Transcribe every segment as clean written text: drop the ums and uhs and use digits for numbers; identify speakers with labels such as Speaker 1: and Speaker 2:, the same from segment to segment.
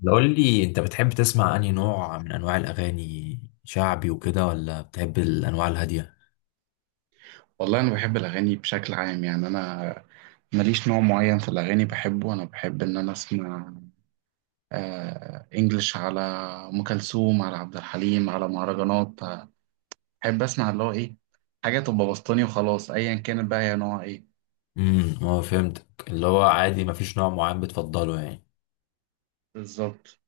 Speaker 1: لو قول لي انت بتحب تسمع انهي نوع من انواع الاغاني شعبي وكده، ولا بتحب الانواع الهاديه؟
Speaker 2: والله أنا بحب الأغاني بشكل عام. يعني أنا ماليش نوع معين في الأغاني بحبه. أنا بحب إن أنا أسمع إنجلش، على أم كلثوم، على عبد الحليم، على مهرجانات. بحب أسمع اللي هو إيه، حاجة تبقى بسطاني وخلاص، أيا كانت بقى هي نوع إيه.
Speaker 1: امم. هو فهمتك، اللي هو عادي مفيش نوع معين بتفضله يعني.
Speaker 2: بالظبط.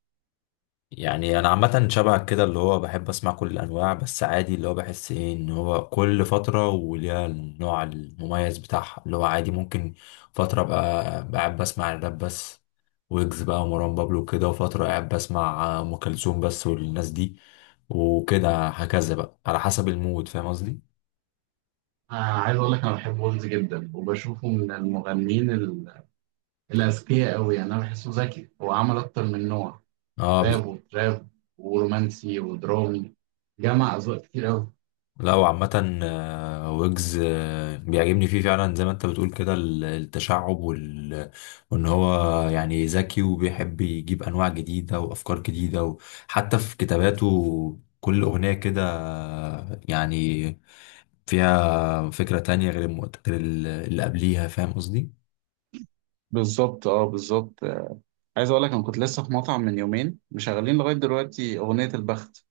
Speaker 1: يعني انا عامه شبهك كده اللي هو بحب اسمع كل الانواع، بس عادي اللي هو بحس ايه ان هو كل فتره وليها النوع المميز بتاعها. اللي هو عادي ممكن فتره ابقى قاعد بسمع الراب بس، ويجز بقى ومروان بابلو كده، وفتره قاعد بسمع ام كلثوم بس والناس دي وكده هكذا بقى على حسب المود. فاهم قصدي؟
Speaker 2: عايز اقول لك انا بحب ويلز جدا، وبشوفه من المغنيين الاذكياء قوي. يعني انا بحسه ذكي، هو عمل اكتر من نوع،
Speaker 1: اه.
Speaker 2: راب وتراب ورومانسي ودرامي، جمع اذواق كتير قوي.
Speaker 1: لا وعامة ويجز بيعجبني فيه فعلا زي ما انت بتقول كده التشعب وال... وان هو يعني ذكي وبيحب يجيب انواع جديدة وافكار جديدة، وحتى في كتاباته كل اغنية كده يعني فيها فكرة تانية غير غير اللي قبليها. فاهم قصدي؟
Speaker 2: بالظبط، اه بالظبط. عايز اقول لك انا كنت لسه في مطعم من يومين، مشغلين لغايه دلوقتي اغنيه البخت.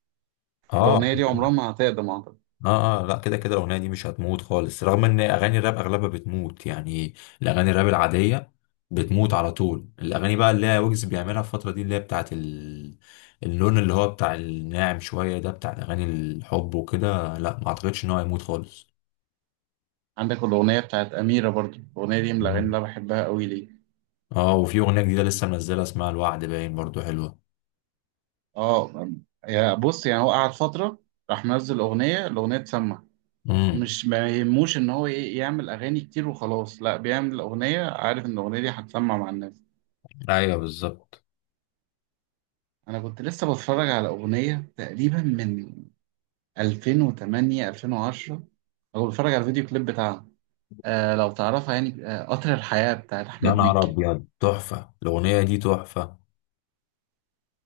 Speaker 1: اه
Speaker 2: الاغنيه دي عمرها ما هتقدم اعتقد.
Speaker 1: اه. اه لا كده كده الاغنيه دي مش هتموت خالص، رغم ان اغاني الراب اغلبها بتموت يعني. الاغاني الراب العاديه بتموت على طول. الاغاني بقى اللي هي ويجز بيعملها الفتره دي اللي هي بتاعت ال... اللون اللي هو بتاع الناعم شويه ده، بتاع اغاني الحب وكده، لا ما اعتقدش ان هو هيموت خالص.
Speaker 2: عندك الاغنيه بتاعت اميره برضو، الاغنيه دي من الاغاني اللي
Speaker 1: مم.
Speaker 2: انا بحبها قوي ليه.
Speaker 1: اه وفي اغنيه جديده لسه منزلها اسمها الوعد باين، برضو حلوه.
Speaker 2: اه. يا بص، يعني هو قعد فتره راح منزل اغنيه، الاغنيه تسمع.
Speaker 1: امم.
Speaker 2: مش ما يهموش ان هو ايه، يعمل اغاني كتير وخلاص. لا، بيعمل اغنيه عارف ان الاغنيه دي هتسمع مع الناس.
Speaker 1: ايوه بالظبط.
Speaker 2: انا كنت لسه بتفرج على اغنيه تقريبا من 2008، 2010، او بتفرج على الفيديو كليب بتاعها. آه لو تعرفها، يعني آه قطر الحياة بتاعت
Speaker 1: يا
Speaker 2: أحمد
Speaker 1: نهار
Speaker 2: مكي.
Speaker 1: ابيض، تحفه الاغنيه دي، تحفه.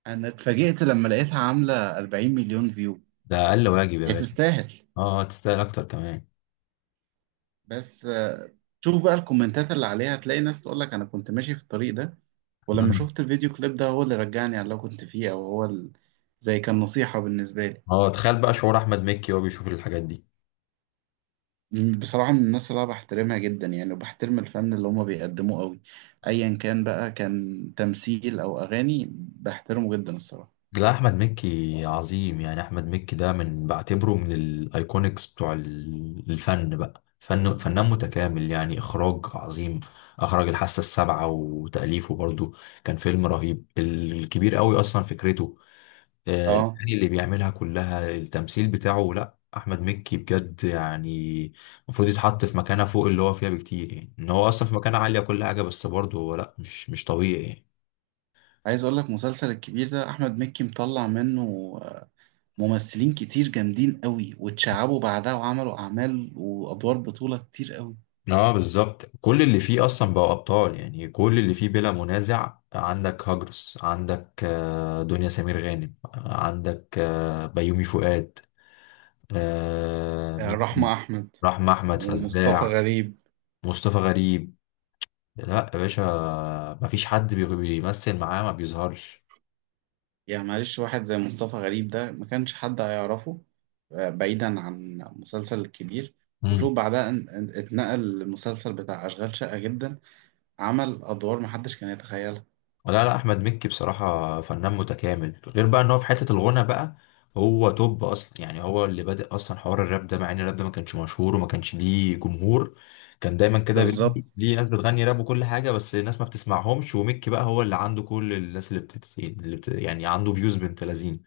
Speaker 2: أنا اتفاجئت لما لقيتها عاملة 40 مليون فيو.
Speaker 1: ده اقل واجب يا
Speaker 2: هي
Speaker 1: باشا.
Speaker 2: تستاهل.
Speaker 1: اه تستاهل اكتر كمان.
Speaker 2: بس آه، شوف بقى الكومنتات اللي عليها هتلاقي ناس تقول لك أنا كنت ماشي في الطريق ده، ولما شفت الفيديو كليب ده هو اللي رجعني على اللي أنا كنت فيه، أو هو زي كان نصيحة بالنسبة لي.
Speaker 1: اه تخيل بقى شعور احمد مكي وهو بيشوف الحاجات دي.
Speaker 2: بصراحة من الناس اللي أنا بحترمها جدا، يعني وبحترم الفن اللي هما بيقدموه قوي، أيا كان بقى كان تمثيل أو أغاني، بحترمه جدا الصراحة.
Speaker 1: لا احمد مكي عظيم يعني. احمد مكي ده من بعتبره من الايكونكس بتوع الفن بقى. فن فنان متكامل يعني، اخراج عظيم، اخرج الحاسه السابعه وتاليفه برضو، كان فيلم رهيب الكبير قوي اصلا فكرته،
Speaker 2: اه
Speaker 1: الاغاني اللي بيعملها كلها، التمثيل بتاعه. لا احمد مكي بجد يعني المفروض يتحط في مكانه فوق اللي هو فيها بكتير، يعني ان هو اصلا في مكانه عاليه كل حاجه، بس برضه هو لا مش طبيعي يعني.
Speaker 2: عايز اقول لك مسلسل الكبير ده احمد مكي مطلع منه آه، ممثلين كتير جامدين قوي، واتشعبوا بعدها وعملوا اعمال وادوار بطولة كتير قوي.
Speaker 1: اه بالظبط، كل اللي فيه اصلا بقوا ابطال يعني، كل اللي فيه بلا منازع. عندك هاجرس، عندك دنيا سمير غانم، عندك بيومي فؤاد، مين؟
Speaker 2: رحمة احمد
Speaker 1: رحمة احمد
Speaker 2: ومصطفى
Speaker 1: فزاع،
Speaker 2: غريب.
Speaker 1: مصطفى غريب. لا يا باشا مفيش حد بيمثل معاه ما بيظهرش.
Speaker 2: يعني معلش واحد زي مصطفى غريب ده ما كانش حد هيعرفه. بعيدا عن مسلسل الكبير، وشوف بعدها اتنقل للمسلسل بتاع أشغال شقة جدا، عمل أدوار محدش كان يتخيلها.
Speaker 1: لا لا احمد مكي بصراحه فنان متكامل، غير بقى ان هو في حته الغنى بقى هو توب اصلا. يعني هو اللي بادئ اصلا حوار الراب ده، مع ان الراب ده ما كانش مشهور وما كانش ليه جمهور. كان دايما كده
Speaker 2: بالظبط.
Speaker 1: ليه ناس بتغني راب وكل حاجه، بس الناس ما بتسمعهمش. ومكي بقى هو اللي عنده كل الناس اللي, بتت... اللي بت... يعني عنده فيوز بنت لذين.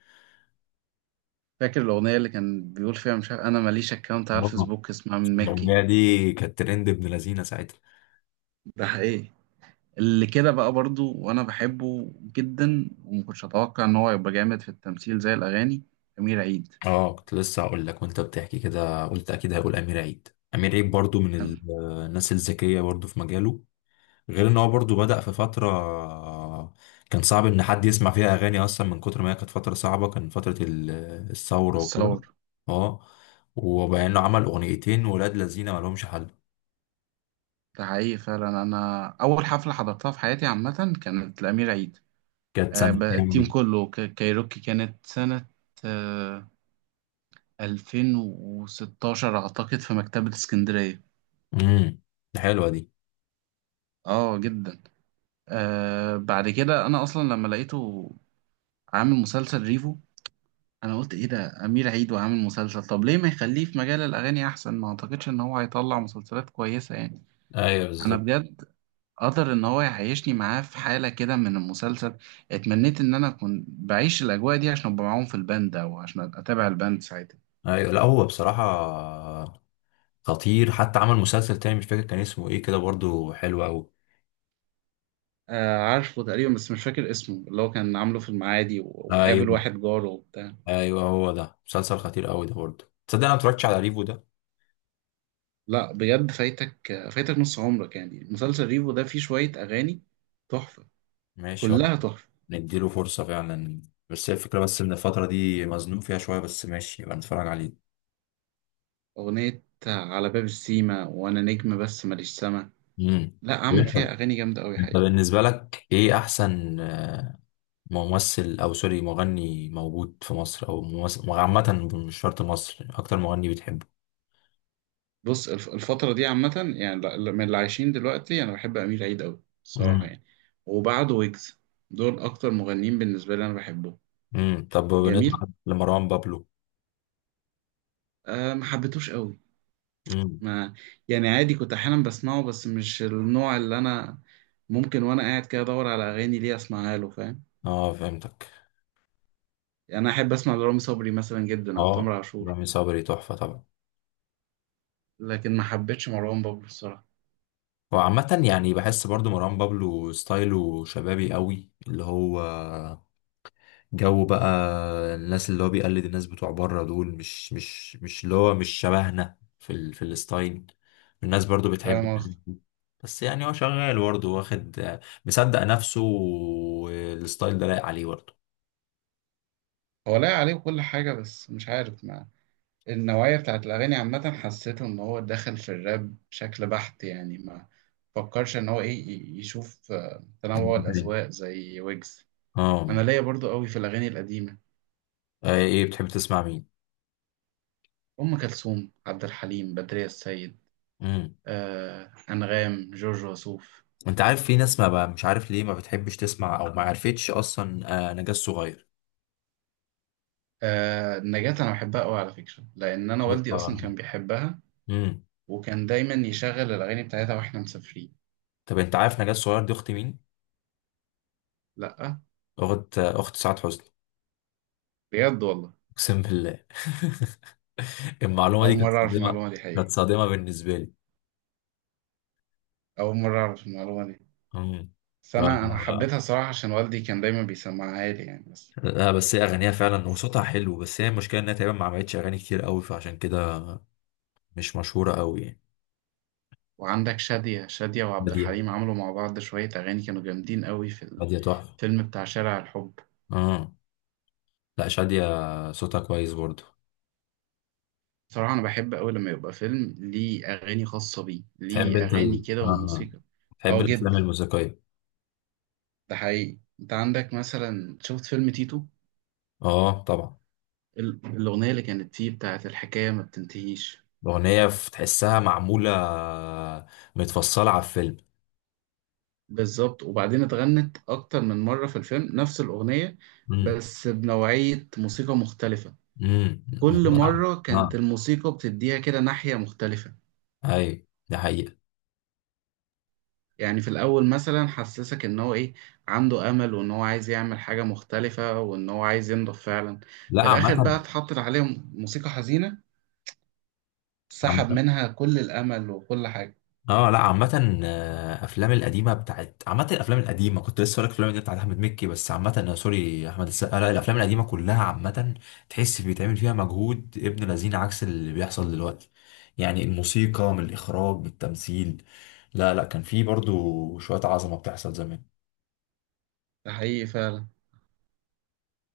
Speaker 2: فاكر الأغنية اللي كان بيقول فيها مش عارف أنا ماليش أكاونت على
Speaker 1: آه.
Speaker 2: الفيسبوك، اسمها من مكي.
Speaker 1: الاغنيه دي كانت ترند ابن لذينه ساعتها.
Speaker 2: ده حقيقي. اللي كده بقى برضو وانا بحبه جدا ومكنتش اتوقع ان هو يبقى جامد في التمثيل زي الاغاني، امير عيد.
Speaker 1: اه كنت لسه هقول لك وانت بتحكي كده قلت اكيد هقول امير عيد. امير عيد برضو من الناس الذكيه برضو في مجاله. غير ان هو برضو بدأ في فترة كان صعب ان حد يسمع فيها اغاني اصلا، من كتر ما هي كانت فترة صعبة. كان فترة الثورة وكده.
Speaker 2: الثور.
Speaker 1: اه وبقى انه عمل اغنيتين ولاد لذينه ما لهمش حل.
Speaker 2: ده حقيقي فعلا، انا اول حفله حضرتها في حياتي عامه كانت لامير عيد.
Speaker 1: كانت سنة كام
Speaker 2: التيم
Speaker 1: دي؟
Speaker 2: كله كايروكي، كانت سنه آه، 2016 اعتقد في مكتبه اسكندريه.
Speaker 1: امم. دي حلوة دي.
Speaker 2: اه جدا. آه بعد كده انا اصلا لما لقيته عامل مسلسل ريفو، انا قلت ايه ده امير عيد وعامل مسلسل؟ طب ليه ما يخليه في مجال الاغاني احسن؟ ما اعتقدش ان هو هيطلع مسلسلات كويسه يعني.
Speaker 1: ايوه
Speaker 2: انا
Speaker 1: بالظبط.
Speaker 2: بجد، قدر ان هو يعيشني معاه في حاله كده من المسلسل. اتمنيت ان انا اكون بعيش الاجواء دي عشان ابقى معاهم في الباند، او عشان اتابع الباند ساعتها.
Speaker 1: ايوه لا هو بصراحة خطير، حتى عمل مسلسل تاني مش فاكر كان اسمه ايه كده، برضو حلو قوي.
Speaker 2: آه عارفه تقريبا بس مش فاكر اسمه، اللي هو كان عامله في المعادي وقابل
Speaker 1: ايوه.
Speaker 2: واحد جاره وبتاع.
Speaker 1: ايوه هو ده، مسلسل خطير قوي ده برضو. تصدق انا ما اتفرجتش على ريفو ده.
Speaker 2: لا بجد فايتك، فايتك نص عمرك يعني. مسلسل ريفو ده فيه شويه اغاني تحفه،
Speaker 1: ماشي والله.
Speaker 2: كلها تحفه.
Speaker 1: نديله فرصة فعلا. بس هي الفكرة بس إن الفترة دي مزنوق فيها شوية، بس ماشي يبقى نتفرج عليه.
Speaker 2: أغنية على باب السيما، وأنا نجم بس ماليش سما.
Speaker 1: امم.
Speaker 2: لا عمل فيها أغاني جامدة أوي
Speaker 1: انت
Speaker 2: حقيقي.
Speaker 1: بالنسبة لك ايه احسن ممثل او سوري مغني موجود في مصر، او ممثل عامة مش شرط مصر، اكتر مغني بتحبه؟
Speaker 2: بص الفترة دي عامة، يعني من اللي عايشين دلوقتي أنا بحب أمير عيد أوي الصراحة
Speaker 1: امم.
Speaker 2: يعني، وبعده ويجز. دول أكتر مغنيين بالنسبة لي أنا بحبهم.
Speaker 1: طب بالنسبة
Speaker 2: جميل.
Speaker 1: لمروان بابلو؟
Speaker 2: أه ما حبيتوش أوي.
Speaker 1: امم.
Speaker 2: ما يعني عادي كنت أحيانا بسمعه، بس مش النوع اللي أنا ممكن وأنا قاعد كده أدور على أغاني ليه أسمعها له، فاهم.
Speaker 1: اه فهمتك.
Speaker 2: يعني أنا أحب أسمع لرامي صبري مثلا جدا، أو تامر
Speaker 1: اه
Speaker 2: عاشور.
Speaker 1: رامي صبري تحفة طبعا.
Speaker 2: لكن ما حبيتش مروان بابلو الصراحة.
Speaker 1: وعامة يعني بحس برضو مروان بابلو ستايله شبابي قوي، اللي هو جو بقى، الناس اللي هو بيقلد الناس بتوع بره دول، مش اللي هو مش شبهنا في ال... في الستايل. الناس برضو بتحب
Speaker 2: فاهم قصدي.
Speaker 1: بس يعني هو شغال برضه، واخد مصدق نفسه، والستايل ده لايق عليه برضه.
Speaker 2: هو لاقي عليه كل حاجة، بس مش عارف، ما النوعية بتاعت الأغاني عامة حسيته إن هو دخل في الراب بشكل بحت، يعني ما فكرش إن هو إيه، يشوف تنوع
Speaker 1: مم.
Speaker 2: الأذواق زي ويجز.
Speaker 1: اه.
Speaker 2: أنا ليا برضو قوي في الأغاني القديمة،
Speaker 1: ايه بتحب تسمع مين؟
Speaker 2: أم كلثوم، عبد الحليم، بدرية السيد،
Speaker 1: امم
Speaker 2: أنغام، جورج وسوف.
Speaker 1: انت عارف في ناس ما بقى مش عارف ليه ما بتحبش تسمع، او ما عرفتش اصلا، نجاة صغير.
Speaker 2: نجاة أنا بحبها قوي على فكرة، لأن أنا
Speaker 1: صوتها
Speaker 2: والدي أصلا
Speaker 1: رهيب.
Speaker 2: كان بيحبها،
Speaker 1: امم.
Speaker 2: وكان دايما يشغل الأغاني بتاعتها وإحنا مسافرين.
Speaker 1: طب انت عارف نجاة صغير دي اخت مين؟
Speaker 2: لأ
Speaker 1: اخت اخت سعاد حسني.
Speaker 2: بجد والله؟
Speaker 1: اقسم بالله المعلومة دي
Speaker 2: أول
Speaker 1: كانت
Speaker 2: مرة أعرف
Speaker 1: صادمة.
Speaker 2: المعلومة دي
Speaker 1: كانت
Speaker 2: حقيقة.
Speaker 1: صادمة بالنسبة لي.
Speaker 2: أول مرة أعرف المعلومة دي.
Speaker 1: امم.
Speaker 2: بس
Speaker 1: ف...
Speaker 2: أنا حبيتها صراحة عشان والدي كان دايما بيسمعها لي يعني، بس.
Speaker 1: لا بس هي أغانيها فعلا وصوتها حلو، بس هي المشكلة إنها تقريبا ما عملتش أغاني كتير قوي، فعشان كده مش مشهورة قوي يعني.
Speaker 2: وعندك شادية، شادية وعبد
Speaker 1: بادية.
Speaker 2: الحليم عملوا مع بعض شوية أغاني كانوا جامدين قوي في
Speaker 1: بادية تحفة.
Speaker 2: الفيلم بتاع شارع الحب.
Speaker 1: اه لا شادية صوتها كويس برضه.
Speaker 2: صراحة أنا بحب أوي لما يبقى فيلم ليه أغاني خاصة بيه،
Speaker 1: تحب
Speaker 2: ليه
Speaker 1: أنت
Speaker 2: أغاني
Speaker 1: ال...
Speaker 2: كده
Speaker 1: آه.
Speaker 2: وموسيقى.
Speaker 1: تحب
Speaker 2: أه
Speaker 1: الأفلام
Speaker 2: جدا.
Speaker 1: الموسيقية؟
Speaker 2: ده حقيقي، أنت عندك مثلا شفت فيلم تيتو،
Speaker 1: اه طبعا.
Speaker 2: الأغنية اللي كانت فيه بتاعت الحكاية ما بتنتهيش.
Speaker 1: الأغنية تحسها معمولة متفصلة على الفيلم.
Speaker 2: بالظبط، وبعدين اتغنت اكتر من مره في الفيلم نفس الاغنيه،
Speaker 1: امم.
Speaker 2: بس بنوعيه موسيقى مختلفه.
Speaker 1: امم.
Speaker 2: كل مره كانت
Speaker 1: اه
Speaker 2: الموسيقى بتديها كده ناحيه مختلفه.
Speaker 1: أي دي حقيقة.
Speaker 2: يعني في الاول مثلا حسسك ان هو ايه، عنده امل وان هو عايز يعمل حاجه مختلفه، وان هو عايز ينضف فعلا. في
Speaker 1: لا
Speaker 2: الاخر بقى
Speaker 1: عامة.
Speaker 2: اتحطت عليه موسيقى حزينه، سحب
Speaker 1: عامة.
Speaker 2: منها كل الامل وكل حاجه.
Speaker 1: اه لا عامة، افلام القديمة بتاعت عامة الافلام القديمة كنت لسه هقولك الافلام القديمة بتاعت احمد مكي، بس عامة، سوري، احمد السقا، لا الافلام القديمة كلها عامة. تحس بيتعمل فيها مجهود ابن لذين، عكس اللي بيحصل دلوقتي. يعني الموسيقى، من الاخراج، من التمثيل. لا لا كان في برضو شوية عظمة بتحصل زمان.
Speaker 2: ده حقيقي فعلا.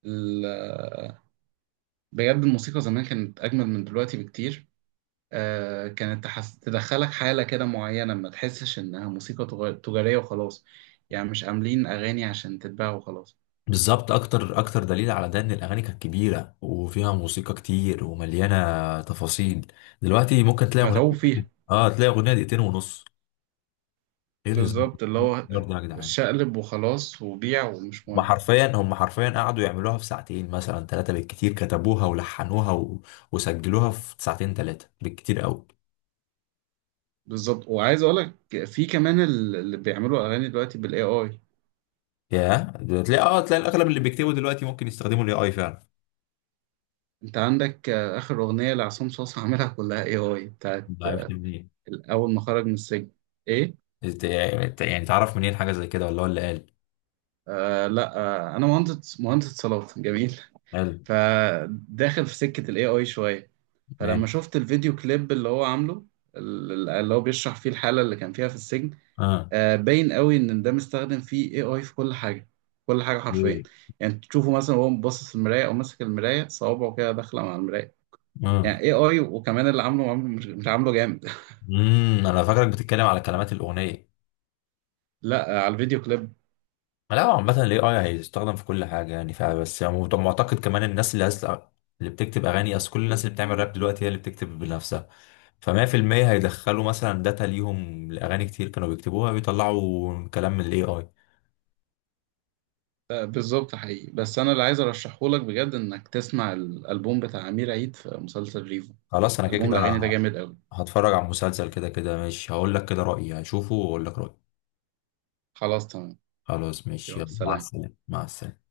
Speaker 2: ال- بجد الموسيقى زمان كانت اجمل من دلوقتي بكتير. كانت تدخلك حالة كده معينة، ما تحسش إنها موسيقى تجارية وخلاص، يعني مش عاملين أغاني عشان تتباع وخلاص.
Speaker 1: بالظبط. اكتر اكتر دليل على ده ان الاغاني كانت كبيرة وفيها موسيقى كتير ومليانة تفاصيل. دلوقتي ممكن تلاقي اغنية...
Speaker 2: متعوب فيها.
Speaker 1: اه تلاقي اغنية دقيقتين ونص. ايه الهزار؟
Speaker 2: بالظبط اللي
Speaker 1: إيه
Speaker 2: هو
Speaker 1: الهزار ده يا جدعان؟
Speaker 2: شقلب وخلاص وبيع ومش
Speaker 1: هم
Speaker 2: مهم.
Speaker 1: حرفيا هم حرفيا قعدوا يعملوها في ساعتين مثلا 3 بالكتير، كتبوها ولحنوها و... وسجلوها في ساعتين 3 بالكتير قوي.
Speaker 2: بالظبط. وعايز أقولك في كمان اللي بيعملوا أغاني دلوقتي بال AI.
Speaker 1: يا ده تلاقي، اه تلاقي الاغلب اللي بيكتبوا دلوقتي ممكن يستخدموا الAI فعلا.
Speaker 2: أنت عندك آخر أغنية لعصام صاصا عاملها كلها AI، بتاعت
Speaker 1: ده عرفت منين؟
Speaker 2: أول ما خرج من السجن. إيه؟
Speaker 1: يعني تعرف منين حاجة زي كده ولا هو اللي قال؟
Speaker 2: آه لا. آه أنا مهندس، صلاة جميل.
Speaker 1: قال.
Speaker 2: فداخل في سكة الاي اي شوية. فلما
Speaker 1: ماشي.
Speaker 2: شفت الفيديو كليب اللي هو عامله، اللي هو بيشرح فيه الحالة اللي كان فيها في السجن،
Speaker 1: اه.
Speaker 2: باين قوي ان ده مستخدم فيه اي اي في كل حاجة، كل حاجة حرفيا.
Speaker 1: ايه؟
Speaker 2: يعني تشوفه مثلا وهو باصص في المراية، او ماسك المراية صوابعه كده داخلة مع المراية. يعني
Speaker 1: اه.
Speaker 2: اي اي، وكمان اللي عامله عامله مش عامله جامد.
Speaker 1: انا فاكرك بتتكلم على كلمات الاغنية.
Speaker 2: لا على الفيديو كليب.
Speaker 1: لا هو عامة ال AI هيستخدم في كل حاجة يعني، فبس يعني طب معتقد كمان الناس اللي عايز اللي بتكتب أغاني، أصل كل الناس اللي بتعمل راب دلوقتي هي اللي بتكتب بنفسها، ف100% هيدخلوا مثلا داتا ليهم لأغاني كتير كانوا بيكتبوها، بيطلعوا كلام من ال AI.
Speaker 2: بالظبط حقيقي. بس انا اللي عايز ارشحه لك بجد انك تسمع الالبوم بتاع امير عيد في مسلسل ريفو،
Speaker 1: خلاص أنا كده
Speaker 2: البوم
Speaker 1: كده
Speaker 2: الاغاني ده جامد قوي.
Speaker 1: هتفرج على المسلسل كده كده ماشي، هقول لك كده رأيي، هشوفه وأقول لك رأيي.
Speaker 2: خلاص تمام.
Speaker 1: خلاص ماشي
Speaker 2: يلا
Speaker 1: يلا، مع
Speaker 2: سلام.
Speaker 1: السلامة مع السلامة.